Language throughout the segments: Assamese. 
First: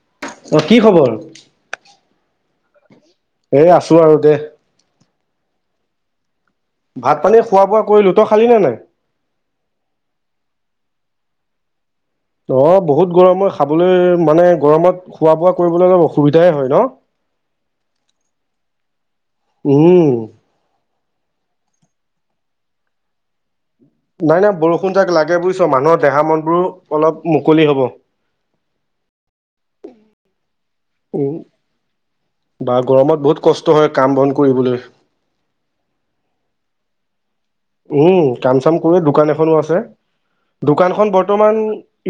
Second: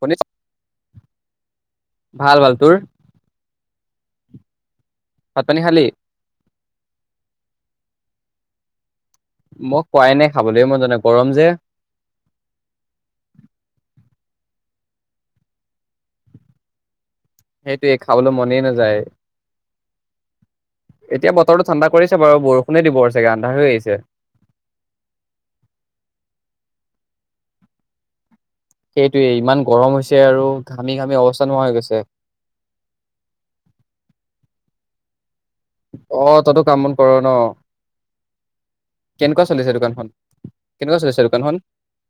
মনে অ কি খবৰ ভাল ভাল, তোৰ? এই আছোঁ আৰু দে। ভাত-পানী খালি? ভাত পানী খোৱা বোৱা কৰিলোঁ তই খালি নে নাই? মই খোৱাই নাই, খাবলৈ মন যোৱা নাই। গৰম যে! অ বহুত গৰম হয় খাবলৈ মানে গৰমত খোৱা বোৱা কৰিবলৈ অলপ অসুবিধাই হয় ন সেইটোৱেই, খাবলৈ মনেই নাযায়। উম এতিয়া বতৰটো ঠাণ্ডা কৰিছে বাৰু। বৰষুণে দিব আৰু চাগে আন্ধাৰ হৈ আহিছে। নাই নাই বৰষুণজাক লাগে বুজিছ। মানুহৰ দেহা-মনবোৰো অলপ মুকলি হ'ব। সেইটোৱেই, ইমান গৰম হৈছে আৰু ঘামি-ঘামি উম অৱস্থা নোহোৱা হৈ গৈছে। বা গৰমত বহুত কষ্ট হয় কাম বন কৰিবলৈ অ, তইটো কাম-বন কৰ ন। উম কাম-চাম কৰে। দোকান কেনেকুৱা এখনো চলিছে আছে। দোকানখন কেনেকুৱা দোকানখন চলিছে বৰ্তমান দোকানখন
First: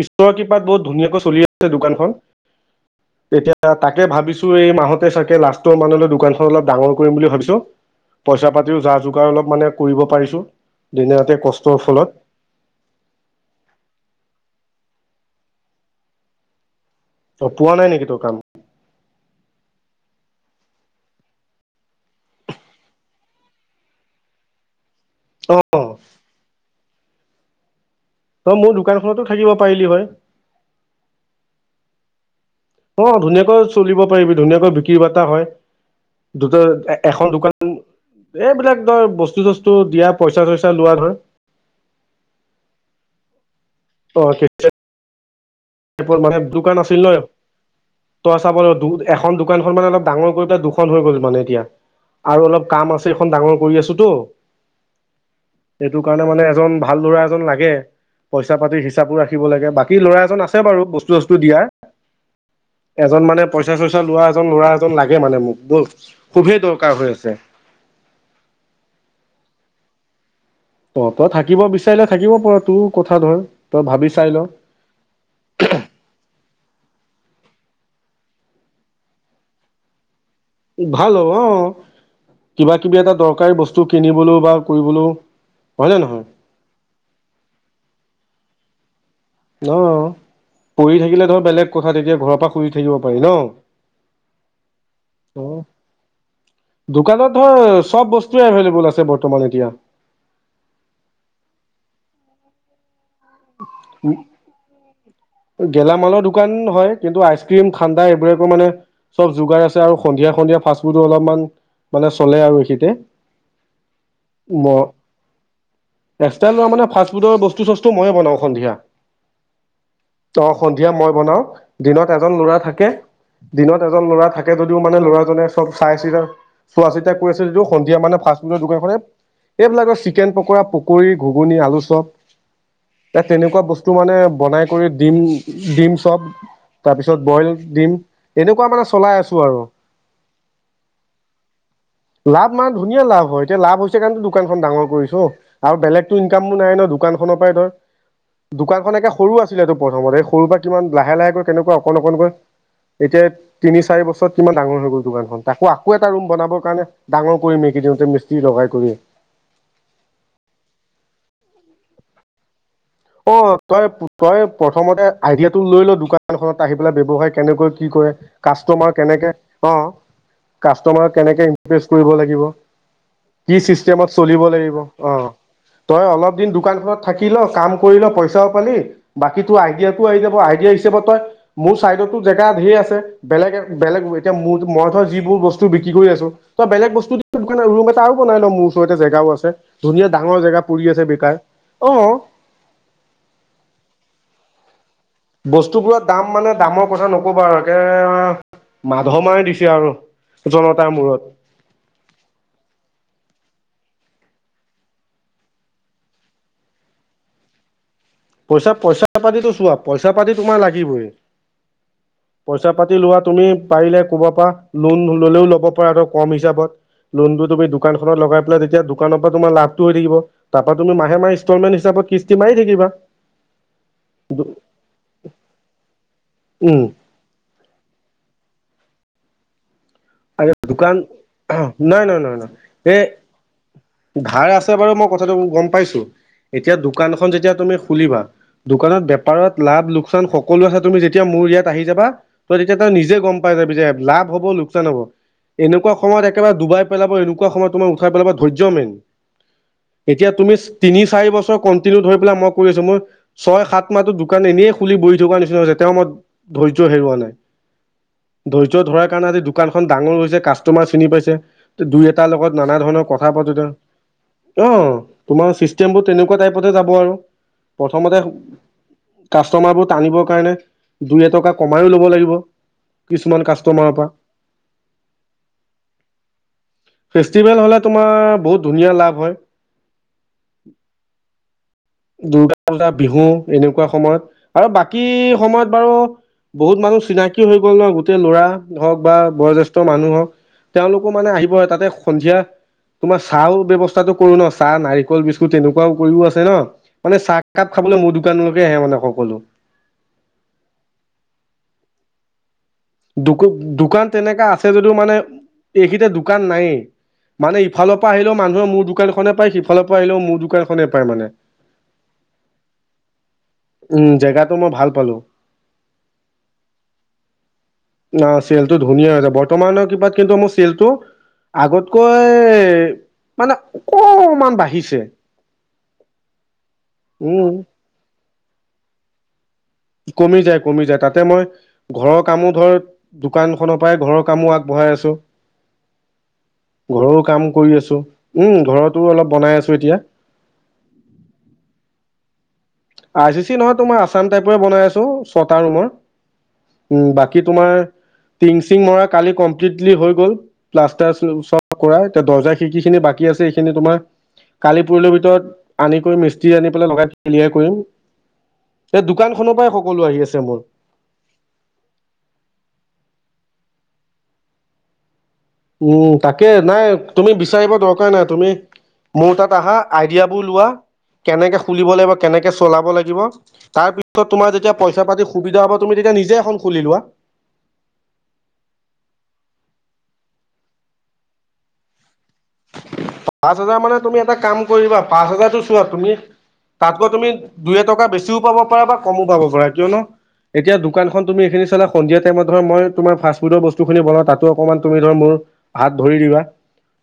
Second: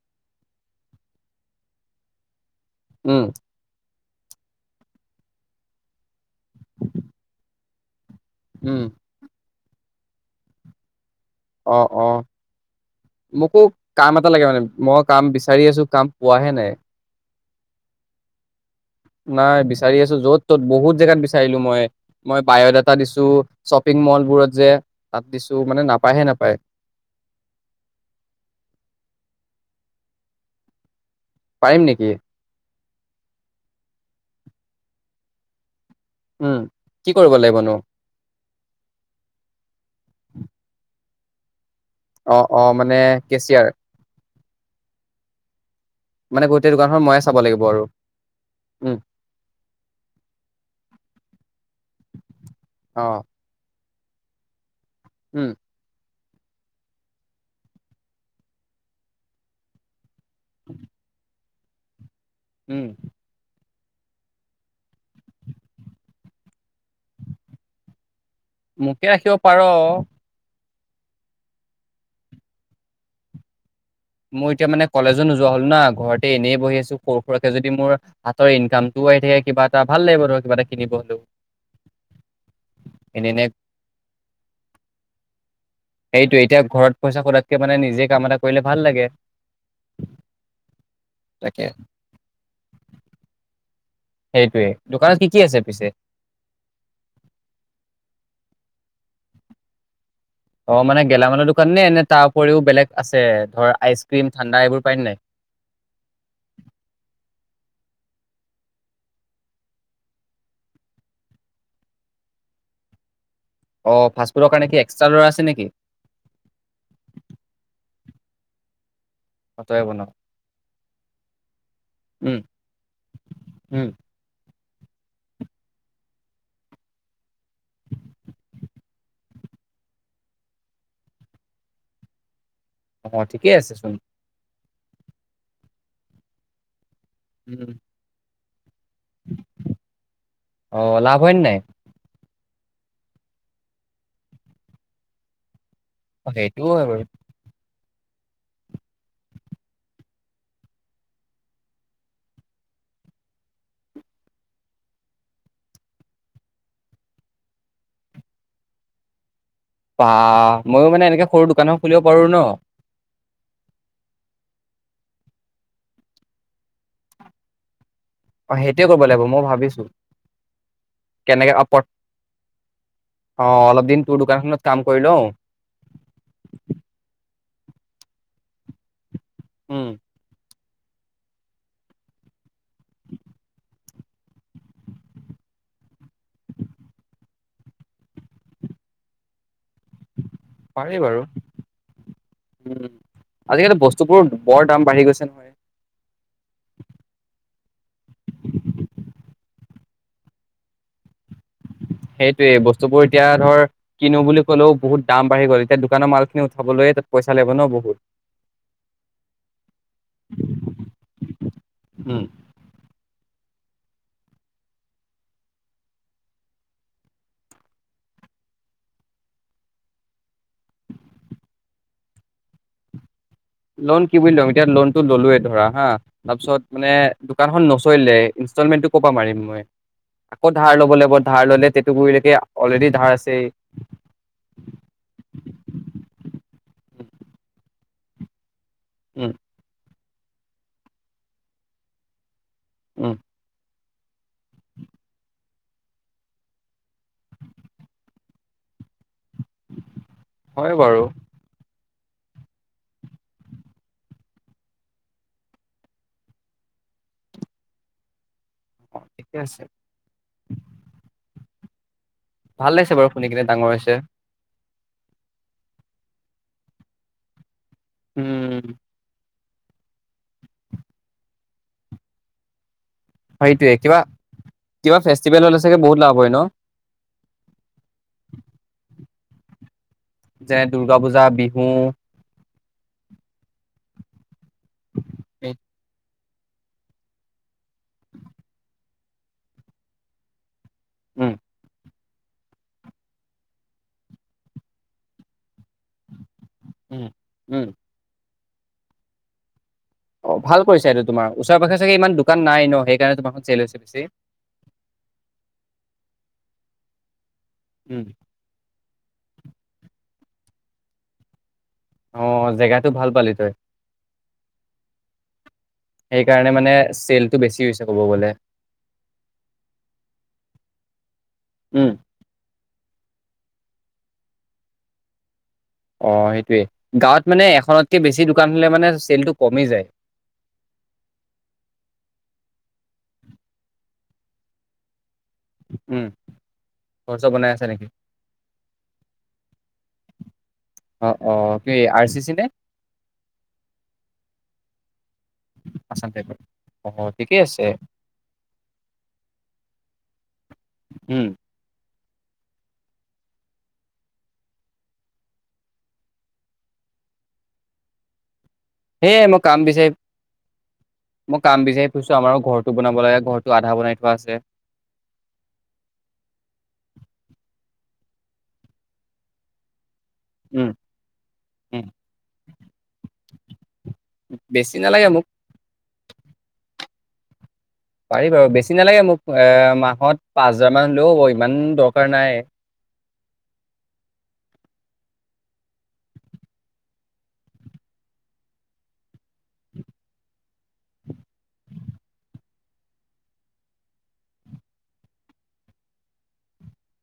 ঈশ্বৰৰ কৃপাত বহুত ধুনীয়াকৈ চলি আছে, দোকানখন উম এতিয়া তাকে ভাবিছো এই মাহতে চাগে লাষ্ট মানলৈ দোকানখন অলপ ডাঙৰ কৰিম বুলি ভাবিছো। পইচা উম পাতিও যা যোগাৰ অলপ মানে কৰিব পাৰিছোঁ। অ অ মোকো কাম এটা লাগে মানে মই কাম বিচাৰি আছোঁ কাম পোৱাহে নাই অ পোৱা নাই নেকি তোৰ কাম? নাই, বিচাৰি আছোঁ। য'ত-ত'ত বহুত জেগাত বিচাৰিলো মই। মই বাঅ 'ডাটা দিছো শ্বপিং মলবোৰত যে তাত অ দিছো মানে নাপাওঁ হয়। তই মোৰ দোকানখনতো থাকিব পাৰিলি হয়। পাৰিম নেকি? অ ধুনীয়াকৈ চলিব পাৰিবি, ধুনীয়াকৈ বিক্ৰী-বাৰ্তা হয়। উম, দুটা কি এখন কৰিব দোকান লাগিবনো? এইবিলাক ধৰ বস্তু-চস্তু দিয়া, পইচা-চইচা লোৱা ধৰ। অ, অ, মানে কেচিয়াৰ। অ কেচিয়াৰ ত মানে গোটেই দোকান দোকানখন আছিল ন, ময়ে চাব লাগিব আৰু তই চাব লাগিব উম, এখন দোকানখন মানে অলপ ডাঙৰ কৰি পেলাই দুখন হৈ গ'ল মানে এতিয়া আৰু অলপ কাম আছে অ', এখন ডাঙৰ কৰি আছোঁ দু উম। মানে এ ভাল ল'ৰা এজন লাগে পইচা পাতি হিচাপো ৰাখিব লাগে বাকী লৰা এজন অ বাৰু বস্তু সস্তু দিয়াৰ উম, এজন মানে পই পইচা চইচা লোৱা এজন লৰা এজন লাগে মানে মোক। বল খুবেই দৰকাৰ হৈ আছে। মোকে ৰাখিব পাৰ অহ তই থাকিব বিচাৰিলে থাকিব পাৰ তোৰ কথা ধৰ। তই ভাবি চাই ল মই এতিয়া মানে কলেজো নোযোৱা হ'লো না ঘৰতে এনেই বহি আছো। সৰু সুৰাকে যদি মোৰ হাতৰ ইনকাম টোও আহি থাকে কিবা এটা ভাল লাগিব ধৰ। কিবা এটা কিনিব ভাল হ'লেও। হব অ কিবা কিবি এটা এনে এনে দৰকাৰী বস্তু কিনিবলৈও বা কৰিবলৈও হয়নে নহয়? সেইটোৱে এতিয়া ঘৰত পইচা খোটাতকে মানে নিজে কাম এটা কৰিলে ভাল লাগে। ন পঢ়ি থাকিলে ধৰ তাকে বেলেগ কথা তেতিয়া ঘৰৰ পৰা শুই থাকিব পাৰি ন? সেইটোৱে দোকানত কি কি আছে অ' পিছে? দোকানত ধৰ চব বস্তু এভেইলেবল আছে। আছে বৰ্তমান এতিয়া। অ 'মানে গেলামালৰ দোকান নে নে তাৰ উপৰিও বেলেগ আছে আৰু গেলামালৰ দোকান হয় কিন্তু আইচক্ৰীম ঠাণ্ডা এইবোৰ একো মানে চব যোগাৰ আছে আৰু সন্ধিয়া সন্ধিয়া ফাষ্ট ফুডো অলপমান মানে চলে আৰু এইখিনিতে। অ', ফাষ্টফুডৰ ম কাৰণে কি এক্সট্ৰা ল'ৰা আছে নেকি? একসাই ল মানে ফাস্ট ফুডৰ বস্তু চস্তু মই বনাওঁ। সন্ধিয়া আ থই আইব না দিয়া মই বনাও। দিনত এজন ল'ৰা থাকে। দিনত উম এজন লৰা থাক এতিয়া যদিও মানে ল'ৰাজনে চব চাই চি চোৱা চিতা কৰি আছে যদিও সন্ধিয়া মানে ফাষ্ট ফুডৰ দোকান খনে এইবিলাকৰ চিকেন পকৰা, পকৰি, ঘুগুনি, আলু চপ। অ এ ঠিকেই তেনেকুৱা আছে বস্তু চোন মানে বনায়। কৰি দিম দিম চব। তাৰপিছত বইল উম দিম। এনেকুৱা মানে চলাই আছ আৰু। অ লাভ হয় নে নাই অ' ধুনীয়া লাভ হয় এতিয়া লাভ হৈছে কাৰণে দোকানখন ডাঙৰ কৰিছো। আৰু বেলেগতো অ ইনকামো সেইটোও নাই হয় ন বাৰু দোকান খনৰ পৰাই ধৰ দোকানখন একে সৰু আছিলেটো প্ৰথমতে এই সৰু পৰা কিমান লাহে লাহেকৈ কেনেকা অকন অকনকৈ এতিয়া তিনি চাৰি বছৰত কিমান ডাঙৰ হৈ গ'ল। দোকানখন তাকো আকৌ এটা ৰুম বনাবৰ কাৰণে ডাঙৰ কৰিম এইকেদিনতে মিস্ত্ৰী লগাই কৰি। বাহ ময়ো মানে এনেকে সৰু দোকানো খুলিব পাৰো ন। অ' তই, তই প্ৰথমতে আইডিয়াটো লৈ ল দোকানখনত আহি পেলাই ব্যৱসায় কেনেকৈ কি কৰে। অ সেইটোৱে কাষ্টমাৰ কৰিব লাগিব কেনেকে মই অ' ভাবিছো কাস্টমাৰক কেনেকে অ পত ইমপ্ৰেস কৰিব লাগিব অ কি অলপ দিন চিস্টেমত তোৰ চলিব দোকানখনত লাগিব কাম কৰি লও অ', তই অলপ দিন দোকান খনত থাকি। কৰি ল কাম কৰিল পইচাও পালি বাকীতো উম আইডিয়াটো আহি যাব। আইডিয়া তই মোৰ চাইডতো জেগা ঢেৰ আছে। বেলেগে- বেলেগ এতিয়া মোৰ- মইতো যিবোৰ বস্তু বিক্ৰী কৰি আছোঁ, তই বেলেগ বস্তু দি দোকানে- ৰুম এটা আৰু বনাই ল' মোৰ ওচৰতে, জেগাও আছে। ধুনীয়া ডাঙৰ জেগা পৰি পাৰি আছে বাৰু বেকাৰ, অ'। উম আজিকালি বস্তুবোৰৰ বৰ দাম বাঢ়ি গৈছে। নহয় বস্তুবোৰত দাম মানে দামৰ কথা নকবা আৰু। একে মাধমাৰি দিছে আৰু। জনতাৰ মূৰত। সেইটোৱে। বস্তুবোৰ এতিয়া ধৰ কিনো বুলি ক'লেও বহুত দাম বাঢ়ি গ'ল, এতিয়া দোকানৰ মালখিনি উঠাবলৈয়ে তাত পইচা লাগিব ন' বহুত। পইচা- পইচা-পাতিটো চোৱা। পইচা-পাতি তোমাৰ লাগিবই। উম পইচা-পাতি লোৱা তুমি পাৰিলে কবাৰ পৰা লোন নললেও, ল'ব পৰা কম হিচাপত, লোনতটো তুমি দোকানখনত লগাই পেলাই তেতিয়া দোকানৰ পৰা তোমাৰ লাভটো হৈ থাকিব, তাৰ পৰা তুমি মাহে মাহে ইনষ্টলমেন্ট হিচাপত কিস্তি মাৰি থাকিবা। লোন কি বুলি লম? এতিয়া লোনটো ল'লোৱে ধৰা হা। তাৰপিছত উম মানে দোকানখন নচলিলে, ইনষ্টলমেন্টটো ক'ৰ পৰা মাৰিম মই? আকৌ ধাৰ ল'ব দোকান লাগিব ধাৰ ল'লে টেটুগুৰিলৈকে নহয়-নহয়-নহয়-নহয়। অলৰেডি এই ধাৰ আছেই। ধাৰ আছে বাৰু মই কথাটো গম পাইছোঁ। এতিয়া দোকানখন যেতিয়া তুমি খুলিবা, দোকানত উম, বেপাৰত লাভ লোক লোকচান সকলো [unintelligible] তুমি যেতিয়া মোৰ ইয়াত আহি যাবা তই তেতিয়া তই উম, নিজে গম পাই যাবি যে লাভ হ'ব লোক টান হ'ব। এনেকুৱা সময়ত একেবাৰে ডুবাই পেলাব, এনেকুৱা সময়ত তোমাৰ উঠাই পেলাব, ধৈৰ্য মেইন। এতিয়া তুমি হয় বাৰু। তিনি-চাৰি বছৰ ক তিল ধৰি পেলাই মই কৰি আছোঁ। মোৰ ছয়-সাত মাহতো দোকান এনেইে খুলি বহি থকা নিচিনা হৈছে। এতিয়াও মই ধৈৰ্য হেৰুওৱা নাই। ধৈৰ্য্য ধৰাৰ কাৰণে ঠিকে আজি দো আছে দোকানখন ডাঙৰ হৈছে, কাষ্টমাৰ চিনি পাইছে। দুই-এট তাৰ লগত ভাল নানা লাগিছে ধৰণৰ বাৰু শুনি কথা কিনে পাতোতে ডাঙৰ হৈছে। অ' তোমাৰ চিষ্টেমবোৰ তেনেকুৱা টাইপতে যাব আৰু। প্ৰথমতে উম। কাষ্টমাৰবোৰ টানিবৰ কাৰণে দুই-এটকা কমাইও ল'ব লাগিব। কিছুমান সেইটোৱে কাষ্টমাৰৰ কিবা পৰা। কিবা ফেষ্টিভেল হ'লে চাগে বহুত লাভ হয় ন'? ফেষ্টিভেল হ'লে তোমাৰ বহুত ধুনীয়া লাভ হয়। যেনে দুৰ্গা পূজা, বিহু। আলা বিহু এনেকুৱা সময়ত। আৰু বাকী সময়ত বাৰু বহুত মানুহ চিনাকি হৈ গ'ল নহ, গোটেই ল'ৰা হওক বা বয়োজেষ্ঠ মানুহ হওক তেওঁলোকো মানে উম, আহিব সন্ধিয়া তোমাৰ চাহৰ ব্যৱস্থাটো কৰো ন, চাহ, নাৰিকল বিস্কুট তেনেকুৱাও কৰিও আছে। ন উম, মানে উম। চাহকাপ খাবলৈ মধু দোকানলৈকে আহে মানে সকলো। অ ভাল কৰিছা এইটো। তোমাৰ ওচৰে-পাজৰে চাগে ইমান দোকান নাই ন? সেইকাৰণে দোক তোমাৰখন চেল হৈছে বেছি। দোকান তেনেকা আছে যদিও মানে এইখিতে দোকান নাইয়ে। মানে ইফালৰ উম। পৰা আহিলেও মানুহে মোৰ দোকানখনে পায়, সিফালৰ পৰা আহিলেও মোৰ দোকানখনে পায় মানে। অহ, জেগাটো ভাল পালি তই। উম জেগাটো মই ভাল পালো সেইকাৰণে মানে চেলটো বেছি হৈছে। ক'ব ন গ'লে। চেলটো ধুনীয়া হৈছে। বৰ্তমানৰ কৃপাত কিন্তু মোৰ চেলটো উম। আগতকৈ মানে অকমান বাঢ়িছে। অ' সেইটোৱে। গাঁৱত মানে উম এখনতকে বেছি দোকান হ'লে মানে চেলটো কমি যায়। কমি যায়, কমি যায়। তাতে মই ঘৰৰ কামো ধৰ দোকানখনৰ পৰাই ঘৰৰ কামো আগবঢ়াই আছোঁ। উম। ঘৰৰ ঘৰ-চৰ কাম বনাই আছা কৰি নেকি? আছো। উম, ঘৰটো অলপ বনাই আছো। তো এতিয়া? অ অ, কি আৰ চি চি নে? আৰ চি চি নহয়, তোমাৰ আচাম টাইপহে বনাই আছো। ছটা ৰুমৰ। আছাম টাইপৰ? অ', ঠিকেই বাকী আছে, তোমাৰ টিঙ-চিঙ মৰা কালি কম্প্লিতলি হৈ ক'ল প্লাষ্টাৰ উম। শ্ল [unintelligible] কৰা এতিয়া। দৰ্জা-খিৰিকিখিনি বাকী আছে। এইখিনি তোমাৰ কালি-পৰহিলৈ ভিতৰত আনি কৰি মিস্ত্ৰী আনি পেলাই লগাই ক্লিয়াৰ কৰিম। এই সেয়ে মই দোকানখনৰ কাম পৰাই বিচাৰি- সকলো আহি আছে মোৰ। মই কাম বিচাৰি ফুৰিছোঁ। আমাৰো ঘৰটো বনাব লাগে। ঘৰটো আ ন্ধা বনাই থোৱা আছে। উম, তাকে। নাই, তুমি বিচাৰিব দৰকাৰ নাই। তুমি মোৰ তাত আহা আইডিয়াবোৰ লোৱা উম, কেনেকে উম। খুলিব লাগিব, কেনেকে চলাব লাগিব, তাৰ পাছত তোমাৰ যেতিয়া বেছি নালাগে মোক পইচা-পাতি সুবিধা হ'ব তুমি তেতিয়া নিজে এখন খুলি লোৱা। পাৰি বাৰু, বেছি নালাগে মোক এ মাহত পাঁচ হাজাৰ মান হ'লেও হ'ব। ইমান দৰকাৰ নাই। পাঁচ হাজাৰ মানে তুমি এটা কাম কৰিবা, পাঁচ হাজাৰ চোৱা তুমি তাতকৈ তুমি দুই-এটকা বেছিও পাব পাৰা বা কমো পাব পাৰা। কিয়নো এতিয়া দোকানখন তুমি এইখিনি চালে সন্ধিয়া টাইমত মই তোমাৰ ফ্ৰাষ্ট ফুটৰ বস্তুখিনি বনাও তাতো অকমান তুমি ধৰা মোৰ হাত ধৰি দিবা।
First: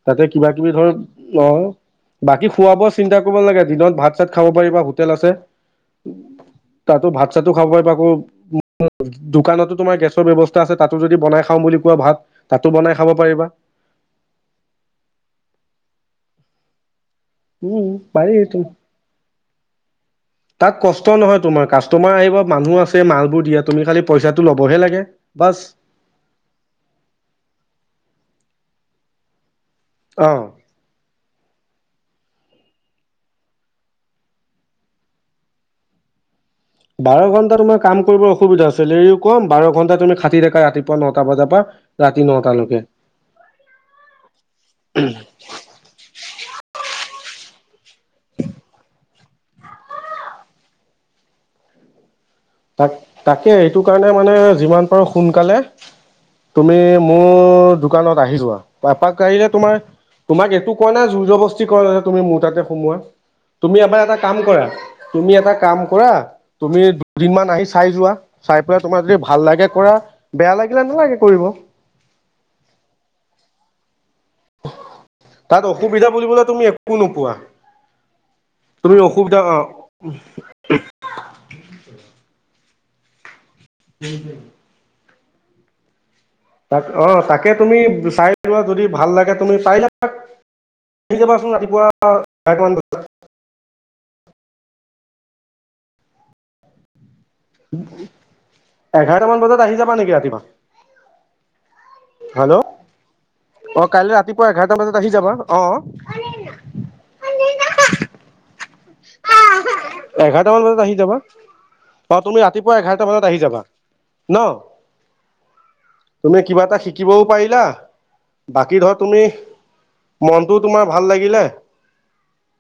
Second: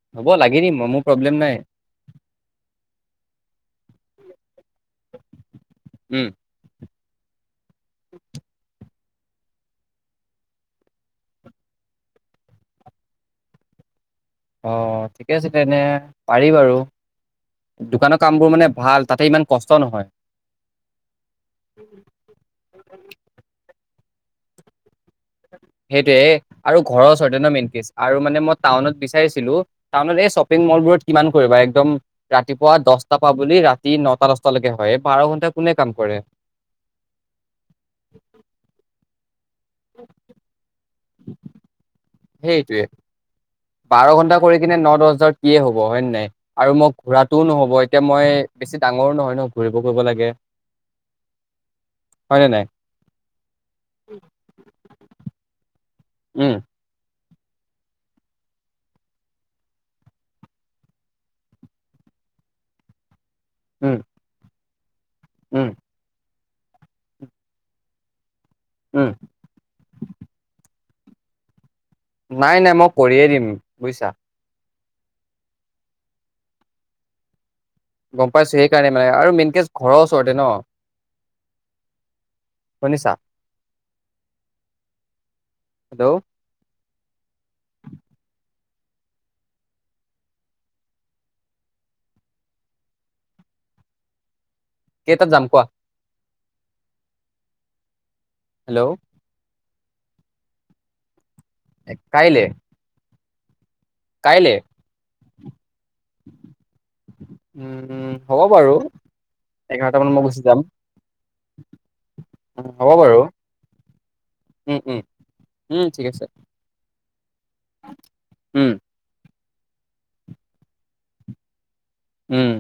তাতে হ'ব লাগি কিবা-কিবি দিম মই মোৰ প্ৰব্লেম ধৰক নাই, অ'। বাকী খোৱা-বোৱা চিন্তা কৰিব নালাগে। দিনত ভাত-চাত খাব পাৰিবা হোটেল আছে। উম। তাতো ভাত-চাতো খাব পাৰিবা। আকৌ [unintelligible] দোকানতো তোমাৰ গেছৰ ব্যৱস্থা আছে। তাতো যদি বনাই খাওঁ বুলি কোৱা ভাত, তাতো বনাই খাব পাৰিবা। অ' ঠিকে আছে তেনে। পাৰি বাৰু। উম, দোকানৰ পাৰি কামবোৰ ইটো। মানে ভাল তাতে ইমান কষ্ট নহয়। তাত কষ্ট নহয় তোমাৰ, কাষ্টমাৰ আহিব, মানুহ আছে, মালবোৰ দিয়াত তুমি খালি পইচাটো ল'বহে লাগে। বাছ সেইটোয়ে আৰু ঘৰৰ ওচৰতে ন মেইন কেচ আৰু মানে মই টাউনত বিচাৰিছিলো। টাউনত অ এই শ্বপিং মল বোৰত কিমান কৰিবা এক একদম ৰাতিপুৱা দশটাৰ পৰা বুলি ৰাতি নটা-দশটালৈকে হয়। এই বাৰ' ঘন্টা কোনে কাম কৰে? বাৰ ঘণ্টা তোমাৰ কাম কৰিবৰ অসুবিধা আছিল এই কম বাৰ' ঘণ্টা তুমি খাটি থাকা ৰাতি পুৱা ন'টা বজাৰ পৰা ৰা ৰাতি নটালৈকে। সেইটোৱে বাৰ' ঘন্টা কৰিকিনে ন-দহ হাজাৰত কিয়ে হব, হয় নে নাই? আৰু মোক ঘূৰাটোও নহ'ব এতিয়া। মই বেছি ডাঙৰো নহয় ন', ঘূৰিব কৰিব লাগে। হয় নে নাই তাক তাকে এইটো কাৰণে মানে যিমান পাৰো সোনকালে উম তুমি মোৰ দোকানত আহি যোৱা। এপাক আহিলে তোমাৰ- তোমাক এইটো কোৱা নাই, জুৰবস্তি কৰা নাই, তুমি মোৰ তাতে সোমোৱা। তুমি উম এবাৰ এটা কাম কৰা। তুমি এটা উম কাম কৰা। তুমি দুদিনমান আহি চাই যোৱা। চাই পেলাই তোমাৰ উম যদি ভাল লাগে কৰা। বেয়া লাগি নোৱাৰা, নালাগে কৰিব। নাই - নাই। মই কৰিয়ে দিম বুজিছা? তাত অসুবিধা বুলিবলৈ তুমি একো নোপোৱা। গম পাইছো সেইকাৰণে তুমি মানে আৰু অসুবিধা অ মেইন কেছ ঘৰৰ ওচৰতে ন। শুনিছা? হ হ। হেল্ল'? তাক- অ' তাকে তুমি চাই লোৱা যদি ভাল লাগে। তুমি পাৰিলে এপাক আহি যাবাচোন ৰাতিপুৱা চাৰিটামান বজাত। কেইটাত যাম কোৱা। উ। হেল্ল' এঘাৰটা মান বজাত আহি যা শুৱা নেকি ৰাতিপুৱা? এ কাইলে? হেল্ল' অ' কাইলৈ ৰাতিপুৱা কাইলে এঘাৰটা বজাত আহি যাবা। অ'! উম- উম। হ'ব বাৰু। এঘাৰটা মানত মই গুচি এঘাৰটা যাম। মান বজাত আহি যাবা। অ' তুমি উম, ৰাতিপুৱা হ'ব এঘাৰটা বাৰু বজাত আহি যাবা, ন'? উম, উম, উম, ঠিক আছে তুমি কিবা এটা শিকিবও পাৰিলা, উম, বাকী ধৰ তুমি মনটোও তোমাৰ ভাল লাগিলে, উম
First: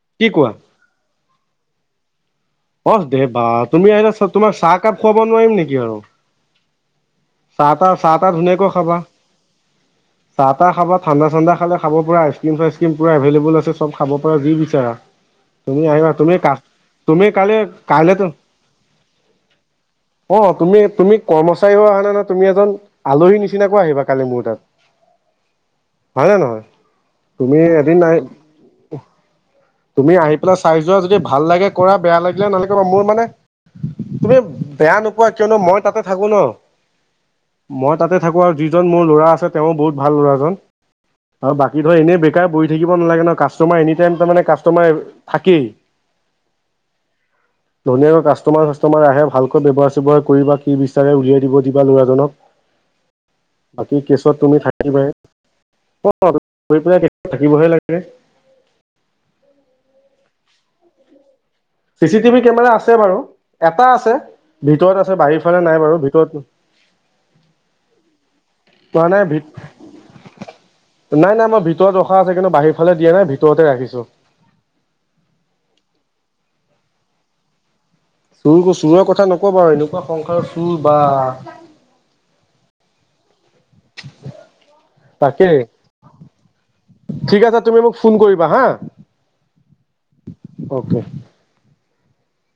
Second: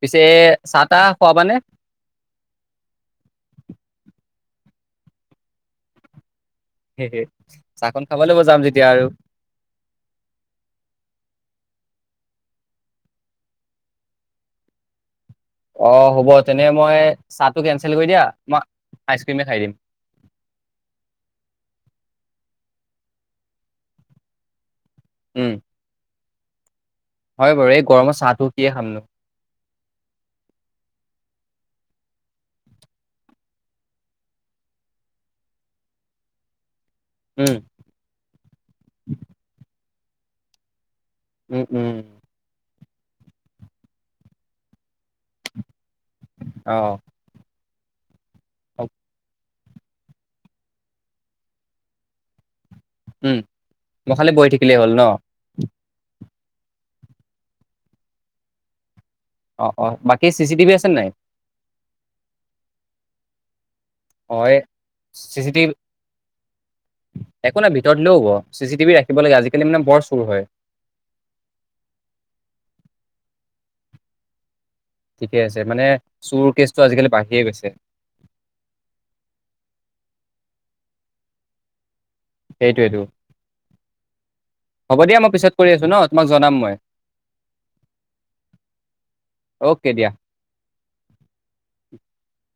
পিছে কি কোৱা চাহ-তাহ খোৱাবানে? অ' দে। বা তুমি আহিলে চ- তোমাৰ চাহ একাপ খুৱাব নোৱাৰিম নেকি আৰু? হেঁ-হেঁ চাহ চাহখন খাব লাগিব, যাম যেতিয়া আৰু। চাহ-তাহ খাবা, ঠাণ্ডা-চাণ্ডা খালে খাব পাৰা, আইচক্ৰীম-চাইচক্ৰীম পুৰা এভেইলেবল আছে। চব খাব পাৰা, যি বিচাৰা। তুমি আহিবা অ' হ'ব। তুমি কা তেনে মই তুমি চা কালি কাইলেতো, দিম। অ' তুমি-তুমি কৰ্মচাৰী হৈ অহা নাই নহয়! তুমি এজন আলহী নিচিনাকৈ আহিবা কালি মোৰ তাত। উম হয় নে নহয়? হয় তুমি বাৰু এই এদিন নাই। গৰমত চাহটো কিয়ে খামনো তুমি আহি পেলাই চাই যোৱা, যদি ভাল লাগে কৰা বেয়া লাগিলে নালাগে ৰ'। মোৰ মানে- তুমি বেয়া নোপোৱা কিয়নো মই তাতে থাকো ন'। উম, মই তাতে থাকো আৰু যিজন মোৰ ল'ৰা আছে তেৱোঁ বহুত ভাল ল'ৰাজন। আৰু উম, উম, বাকীতো এনেই বেকাৰ বহি থাকিব নালাগে নই কাষ্টমাৰ এনি টাইম তামানে কাষ্টমাৰ, থাকেই। অ'। ধুনীয়াকৈ কাষ্ট ষ্টমাৰ-চাষ্টমাৰ আহে, ভাল ব্যৱহাৰ-চব্যহাৰ কৰিবা, কি বিচাৰে উলিয়াই দিব দিবা ল'ৰাজনক। উম। বাকী মই খালি কেছত বহি তুমি থাকিলেই হ'ল থাকিবাই ন'? [unintelligible] থাকিবহে লাগে। অ'- অ' বাকী চি চি টিভি আছে নে নাই? চি চি টিভি কেমেৰা আছে বাৰু। এটা আছে। অ', এই ভিতৰত আছে চি বাহিৰ চি ফালে টিভি নাই বাৰু! ভিতৰত ও, একো নাই ভিতৰত দিলেও হ'ব চি চি টিভি হোৱা ৰাখিব নাই লাগে আজিকালি ভিত, মানে বৰ চুৰ হয়। নাই নাই মই ভিতৰত ৰখা আছে কিন্তু বাহিৰ ফালে দিয়া নাই ভিতৰত তে ৰাখিছোঁ। ঠিকে আছে। মানে চোৰ কেচটো আজিকালি বাঢ়িয়ে গৈছে। চোৰ চোৰৰ কথা নকবা আৰু এনেকুৱা সংসাৰ চোৰ বা। সেইটো এইটো তাকে। কৰি আছো ন তোমাক জনাম মই ঠিক আছে, তুমি মোক ফোন কৰিবা হা? অ'কে দিয়া অ'কে। [inaudible]